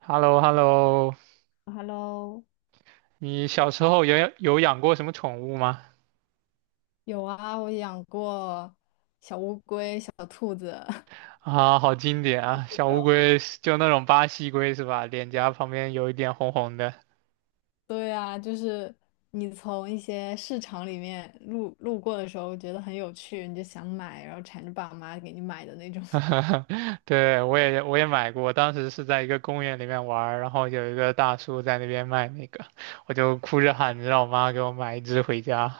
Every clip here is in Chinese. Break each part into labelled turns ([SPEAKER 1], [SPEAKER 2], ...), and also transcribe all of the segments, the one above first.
[SPEAKER 1] h e l l o h e l l o
[SPEAKER 2] Hello，
[SPEAKER 1] 你小时候有养过什么宠物吗？
[SPEAKER 2] 有啊，我养过小乌龟、小兔子。
[SPEAKER 1] 啊，好经典啊，小乌龟是就那种巴西龟是吧？脸颊旁边有一点红红的。
[SPEAKER 2] 对啊，就是你从一些市场里面路过的时候，觉得很有趣，你就想买，然后缠着爸妈给你买的那种。
[SPEAKER 1] 对，我也买过，当时是在一个公园里面玩儿，然后有一个大叔在那边卖那个，我就哭着喊着让我妈给我买一只回家。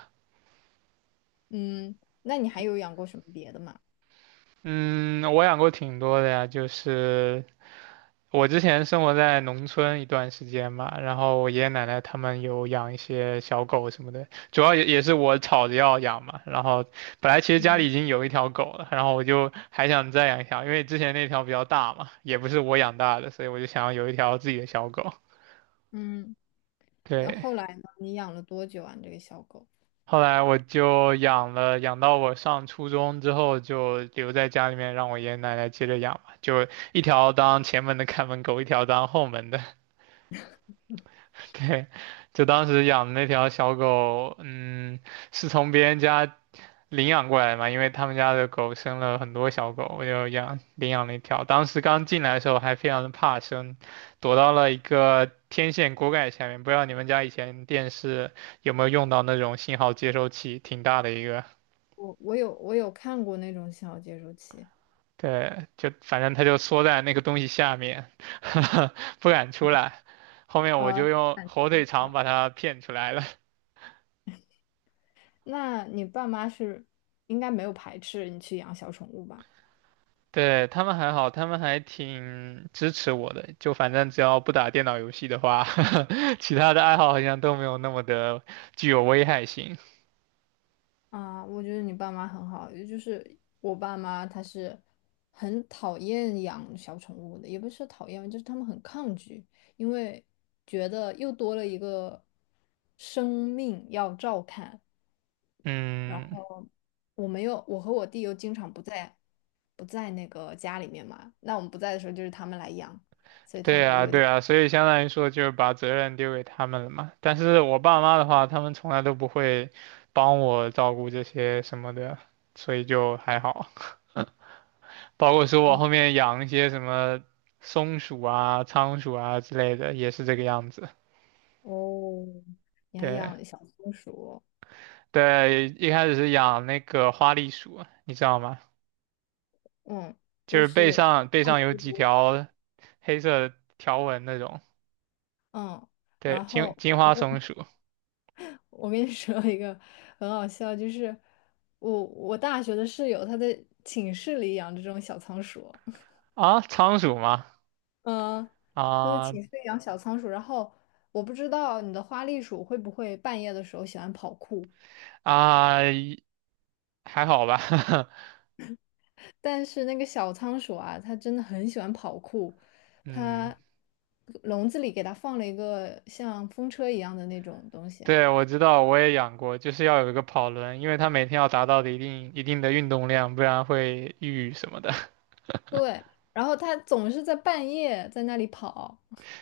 [SPEAKER 2] 嗯，那你还有养过什么别的吗？
[SPEAKER 1] 嗯，我养过挺多的呀，就是我之前生活在农村一段时间嘛，然后我爷爷奶奶他们有养一些小狗什么的，主要也是我吵着要养嘛。然后本来其实家
[SPEAKER 2] 嗯
[SPEAKER 1] 里已经有一条狗了，然后我就还想再养一条，因为之前那条比较大嘛，也不是我养大的，所以我就想要有一条自己的小狗。
[SPEAKER 2] 嗯，那
[SPEAKER 1] 对，
[SPEAKER 2] 后来呢？你养了多久啊？你这个小狗？
[SPEAKER 1] 后来我就养了，养到我上初中之后就留在家里面，让我爷爷奶奶接着养嘛，就一条当前门的看门狗，一条当后门的。对，就当时养的那条小狗，嗯，是从别人家领养过来嘛，因为他们家的狗生了很多小狗，我就养领养了一条。当时刚进来的时候还非常的怕生，躲到了一个天线锅盖下面。不知道你们家以前电视有没有用到那种信号接收器，挺大的一个。
[SPEAKER 2] 我有看过那种小接收器，
[SPEAKER 1] 对，就反正它就缩在那个东西下面，不敢出来。后面我就
[SPEAKER 2] 呃，
[SPEAKER 1] 用
[SPEAKER 2] 感觉
[SPEAKER 1] 火腿
[SPEAKER 2] 挺
[SPEAKER 1] 肠
[SPEAKER 2] 小，
[SPEAKER 1] 把它骗出来了。
[SPEAKER 2] 那你爸妈是应该没有排斥你去养小宠物吧？
[SPEAKER 1] 对，他们还好，他们还挺支持我的。就反正只要不打电脑游戏的话，其他的爱好好像都没有那么的具有危害性。
[SPEAKER 2] 啊，我觉得你爸妈很好，也就是我爸妈他是很讨厌养小宠物的，也不是讨厌，就是他们很抗拒，因为觉得又多了一个生命要照看。
[SPEAKER 1] 嗯，
[SPEAKER 2] 我没有，我和我弟又经常不在，不在那个家里面嘛，那我们不在的时候就是他们来养，所以他
[SPEAKER 1] 对
[SPEAKER 2] 就
[SPEAKER 1] 啊，
[SPEAKER 2] 有点，
[SPEAKER 1] 对啊，所以相当于说就是把责任丢给他们了嘛。但是我爸妈的话，他们从来都不会帮我照顾这些什么的，所以就还好。包括说我
[SPEAKER 2] 哦
[SPEAKER 1] 后面养一些什么松鼠啊、仓鼠啊之类的，也是这个样子。
[SPEAKER 2] 哦，你还
[SPEAKER 1] 对。
[SPEAKER 2] 养小松鼠，
[SPEAKER 1] 对，一开始是养那个花栗鼠，你知道吗？
[SPEAKER 2] 嗯，
[SPEAKER 1] 就
[SPEAKER 2] 就
[SPEAKER 1] 是背
[SPEAKER 2] 是
[SPEAKER 1] 上背上有几条黑色条纹那种。
[SPEAKER 2] 嗯，
[SPEAKER 1] 对，
[SPEAKER 2] 然
[SPEAKER 1] 金
[SPEAKER 2] 后。
[SPEAKER 1] 金花松鼠
[SPEAKER 2] 我跟你 说一个很好笑，就是我大学的室友，她在寝室里养这种小仓鼠，
[SPEAKER 1] 啊，仓鼠吗？
[SPEAKER 2] 嗯，她在
[SPEAKER 1] 啊
[SPEAKER 2] 寝室里养小仓鼠，然后我不知道你的花栗鼠会不会半夜的时候喜欢跑酷，
[SPEAKER 1] 啊，还好吧。
[SPEAKER 2] 但是那个小仓鼠啊，它真的很喜欢跑酷，
[SPEAKER 1] 嗯，
[SPEAKER 2] 它笼子里给它放了一个像风车一样的那种东西啊，
[SPEAKER 1] 对，我知道，我也养过，就是要有一个跑轮，因为它每天要达到的一定的运动量，不然会抑郁什么的。
[SPEAKER 2] 对，然后它总是在半夜在那里跑。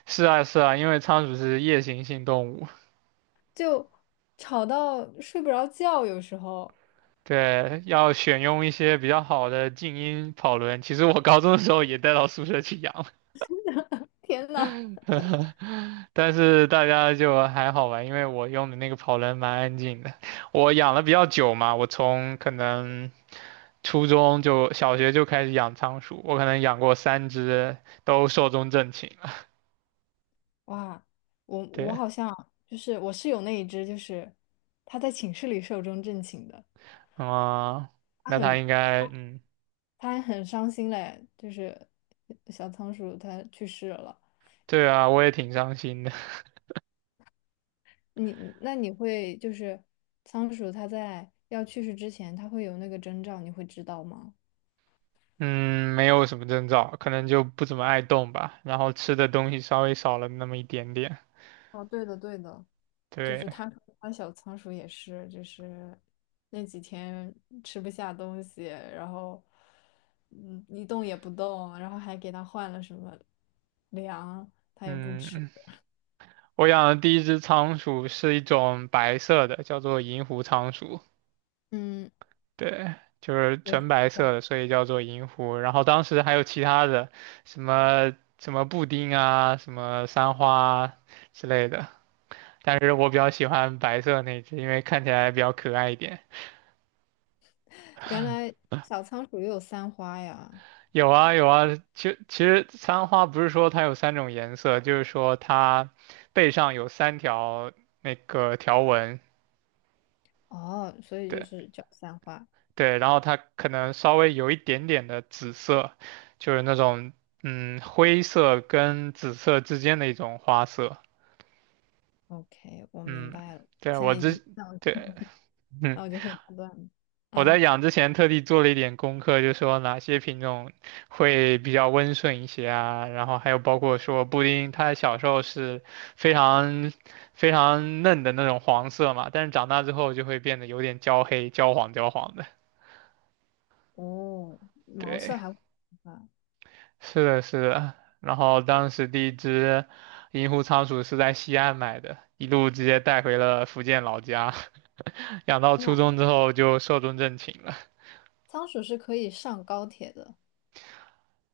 [SPEAKER 1] 是啊，是啊，因为仓鼠是夜行性动物。
[SPEAKER 2] 就吵到睡不着觉，有时候，
[SPEAKER 1] 对，要选用一些比较好的静音跑轮。其实我高中的时候也带到宿舍去养，
[SPEAKER 2] 天呐，
[SPEAKER 1] 但是大家就还好吧，因为我用的那个跑轮蛮安静的。我养了比较久嘛，我从可能初中就小学就开始养仓鼠，我可能养过三只，都寿终正寝了。
[SPEAKER 2] 哇，我
[SPEAKER 1] 对，
[SPEAKER 2] 好像就是我室友那一只，就是他在寝室里寿终正寝的，
[SPEAKER 1] 啊，
[SPEAKER 2] 他
[SPEAKER 1] 那它
[SPEAKER 2] 很
[SPEAKER 1] 应该，嗯，
[SPEAKER 2] 他还很伤心嘞，就是小仓鼠它去世了。
[SPEAKER 1] 对啊，我也挺伤心的。
[SPEAKER 2] 你会就是仓鼠它在要去世之前，它会有那个征兆，你会知道吗？
[SPEAKER 1] 嗯，没有什么征兆，可能就不怎么爱动吧，然后吃的东西稍微少了那么一点点。
[SPEAKER 2] 哦，对的，对的，就
[SPEAKER 1] 对，
[SPEAKER 2] 是他说他小仓鼠也是，就是那几天吃不下东西，然后一动也不动，然后还给他换了什么粮，他也不吃。
[SPEAKER 1] 嗯，我养的第一只仓鼠是一种白色的，叫做银狐仓鼠，
[SPEAKER 2] 嗯，
[SPEAKER 1] 对，就是
[SPEAKER 2] 有时
[SPEAKER 1] 纯白色
[SPEAKER 2] 候
[SPEAKER 1] 的，所以叫做银狐。然后当时还有其他的，什么什么布丁啊，什么三花啊之类的，但是我比较喜欢白色那只，因为看起来比较可爱一点。
[SPEAKER 2] 原来小仓鼠也有三花呀，
[SPEAKER 1] 有啊有啊，其实三花不是说它有三种颜色，就是说它背上有三条那个条纹，
[SPEAKER 2] 哦，所以就
[SPEAKER 1] 对
[SPEAKER 2] 是叫三花。
[SPEAKER 1] 对，然后它可能稍微有一点点的紫色，就是那种嗯灰色跟紫色之间的一种花色，
[SPEAKER 2] OK，我明
[SPEAKER 1] 嗯，
[SPEAKER 2] 白了，
[SPEAKER 1] 对
[SPEAKER 2] 现
[SPEAKER 1] 我
[SPEAKER 2] 在已
[SPEAKER 1] 之
[SPEAKER 2] 经
[SPEAKER 1] 对，嗯。
[SPEAKER 2] 那我就会判断了
[SPEAKER 1] 我在
[SPEAKER 2] 啊，
[SPEAKER 1] 养之前特地做了一点功课，就说哪些品种会比较温顺一些啊，然后还有包括说布丁，它小时候是非常非常嫩的那种黄色嘛，但是长大之后就会变得有点焦黑、焦黄、焦黄的。
[SPEAKER 2] 哦，毛色
[SPEAKER 1] 对，
[SPEAKER 2] 还会啊。
[SPEAKER 1] 是的，是的。然后当时第一只银狐仓鼠是在西安买的，一路直接带回了福建老家，养到初中之后就寿终正寝了。
[SPEAKER 2] 仓鼠是可以上高铁的。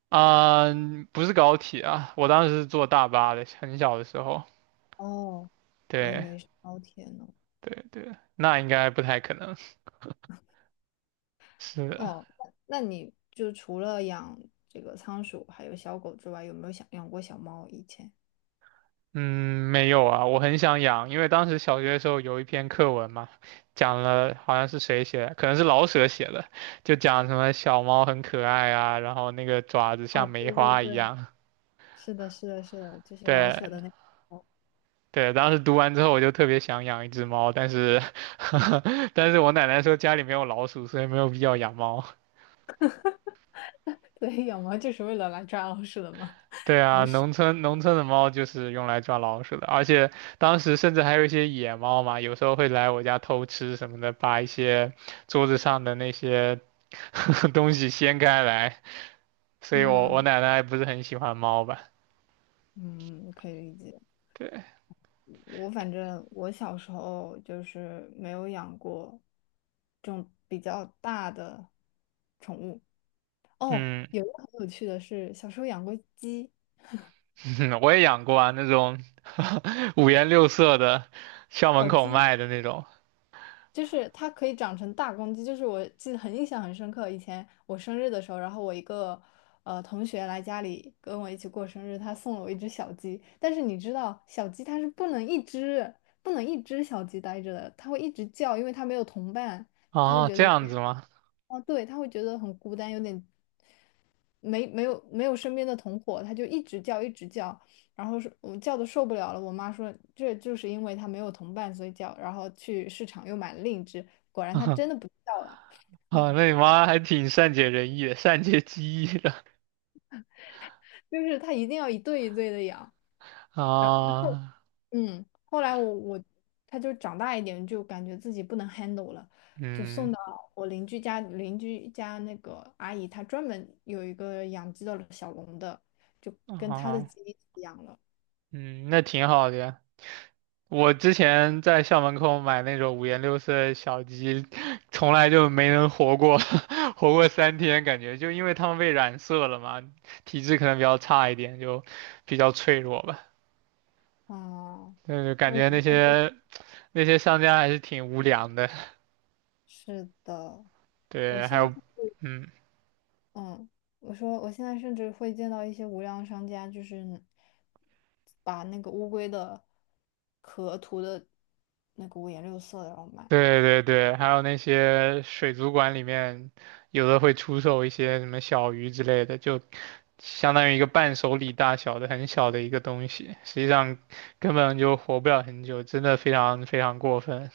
[SPEAKER 1] 啊、不是高铁啊，我当时是坐大巴的，很小的时候。
[SPEAKER 2] 哦，我以
[SPEAKER 1] 对
[SPEAKER 2] 为是高铁呢。
[SPEAKER 1] 对对，那应该不太可能。是的
[SPEAKER 2] 哦，那你就除了养这个仓鼠还有小狗之外，有没有想养过小猫？以前？
[SPEAKER 1] 嗯，没有啊，我很想养，因为当时小学的时候有一篇课文嘛，讲了好像是谁写的，可能是老舍写的，就讲什么小猫很可爱啊，然后那个爪子
[SPEAKER 2] 哦，
[SPEAKER 1] 像梅
[SPEAKER 2] 对对
[SPEAKER 1] 花一
[SPEAKER 2] 对，
[SPEAKER 1] 样。
[SPEAKER 2] 是的，是的，是的，就是老
[SPEAKER 1] 对
[SPEAKER 2] 舍的那个猫。
[SPEAKER 1] 对，当时读完之后我就特别想养一只猫，但是 但是我奶奶说家里没有老鼠，所以没有必要养猫。
[SPEAKER 2] 对，养猫就是为了来抓老鼠的嘛。
[SPEAKER 1] 对啊，农村的猫就是用来抓老鼠的，而且当时甚至还有一些野猫嘛，有时候会来我家偷吃什么的，把一些桌子上的那些 东西掀开来，所以我
[SPEAKER 2] 嗯
[SPEAKER 1] 奶奶不是很喜欢猫吧？
[SPEAKER 2] 嗯，可以理解。
[SPEAKER 1] 对，
[SPEAKER 2] 我反正我小时候就是没有养过这种比较大的宠物，哦，
[SPEAKER 1] 嗯，
[SPEAKER 2] 有一个很有趣的是，小时候养过鸡，
[SPEAKER 1] 我也养过啊，那种 五颜六色的，校门
[SPEAKER 2] 小
[SPEAKER 1] 口
[SPEAKER 2] 鸡
[SPEAKER 1] 卖的那种。
[SPEAKER 2] 就是它可以长成大公鸡，就是我记得很印象很深刻。以前我生日的时候，然后我一个同学来家里跟我一起过生日，他送了我一只小鸡。但是你知道，小鸡它是不能一只小鸡待着的，它会一直叫，因为它没有同伴，它会
[SPEAKER 1] 哦，
[SPEAKER 2] 觉得
[SPEAKER 1] 这
[SPEAKER 2] 有
[SPEAKER 1] 样子
[SPEAKER 2] 点，
[SPEAKER 1] 吗？
[SPEAKER 2] 哦，对，它会觉得很孤单，有点没有身边的同伙，他就一直叫一直叫，然后是我叫的受不了了，我妈说这就是因为他没有同伴所以叫，然后去市场又买了另一只，果然它真的不叫了，
[SPEAKER 1] 啊，那你妈还挺善解人意的，善解机意的
[SPEAKER 2] 就是它一定要一对一对的养，然
[SPEAKER 1] 啊，
[SPEAKER 2] 后来我它就长大一点，就感觉自己不能 handle 了，就
[SPEAKER 1] 嗯，
[SPEAKER 2] 送到我邻居家，邻居家那个阿姨她专门有一个养鸡的小笼的，就跟她的
[SPEAKER 1] 啊。
[SPEAKER 2] 鸡一起养了，
[SPEAKER 1] 嗯，那挺好的呀。我之前在校门口买那种五颜六色的小鸡，从来就没能活过，活过3天，感觉就因为它们被染色了嘛，体质可能比较差一点，就比较脆弱吧。
[SPEAKER 2] 哦。
[SPEAKER 1] 但是感觉那些商家还是挺无良的。
[SPEAKER 2] 是的，我
[SPEAKER 1] 对，还
[SPEAKER 2] 现
[SPEAKER 1] 有，
[SPEAKER 2] 在，
[SPEAKER 1] 嗯，
[SPEAKER 2] 嗯，我说我现在甚至会见到一些无良商家，就是把那个乌龟的壳涂的那个五颜六色的，然后卖。
[SPEAKER 1] 对对对，还有那些水族馆里面，有的会出售一些什么小鱼之类的，就相当于一个伴手礼大小的很小的一个东西，实际上根本就活不了很久，真的非常非常过分。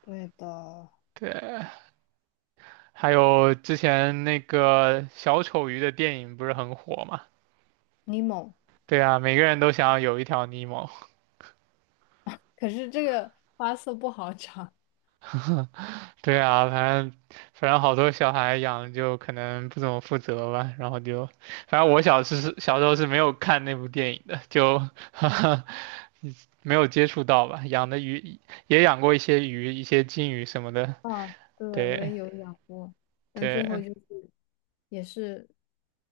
[SPEAKER 2] 对的，
[SPEAKER 1] 对，还有之前那个小丑鱼的电影不是很火嘛？
[SPEAKER 2] 尼莫，
[SPEAKER 1] 对啊，每个人都想要有一条尼莫。
[SPEAKER 2] 可是这个花色不好长。
[SPEAKER 1] 对啊，反正好多小孩养就可能不怎么负责吧，然后就，反正我小时候是没有看那部电影的，就 没有接触到吧。养的鱼也养过一些鱼，一些金鱼什么的，
[SPEAKER 2] 啊，对，我
[SPEAKER 1] 对
[SPEAKER 2] 也有养过，但最后就
[SPEAKER 1] 对，
[SPEAKER 2] 是也是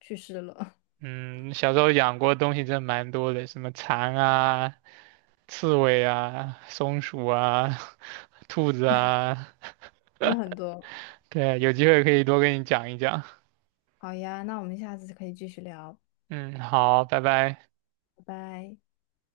[SPEAKER 2] 去世了，
[SPEAKER 1] 嗯，小时候养过东西真的蛮多的，什么蚕啊、刺猬啊、松鼠啊、兔子啊，
[SPEAKER 2] 真的很多。
[SPEAKER 1] 对，有机会可以多跟你讲一讲。
[SPEAKER 2] 好呀，那我们下次可以继续聊，
[SPEAKER 1] 嗯，好，拜拜。
[SPEAKER 2] 拜拜。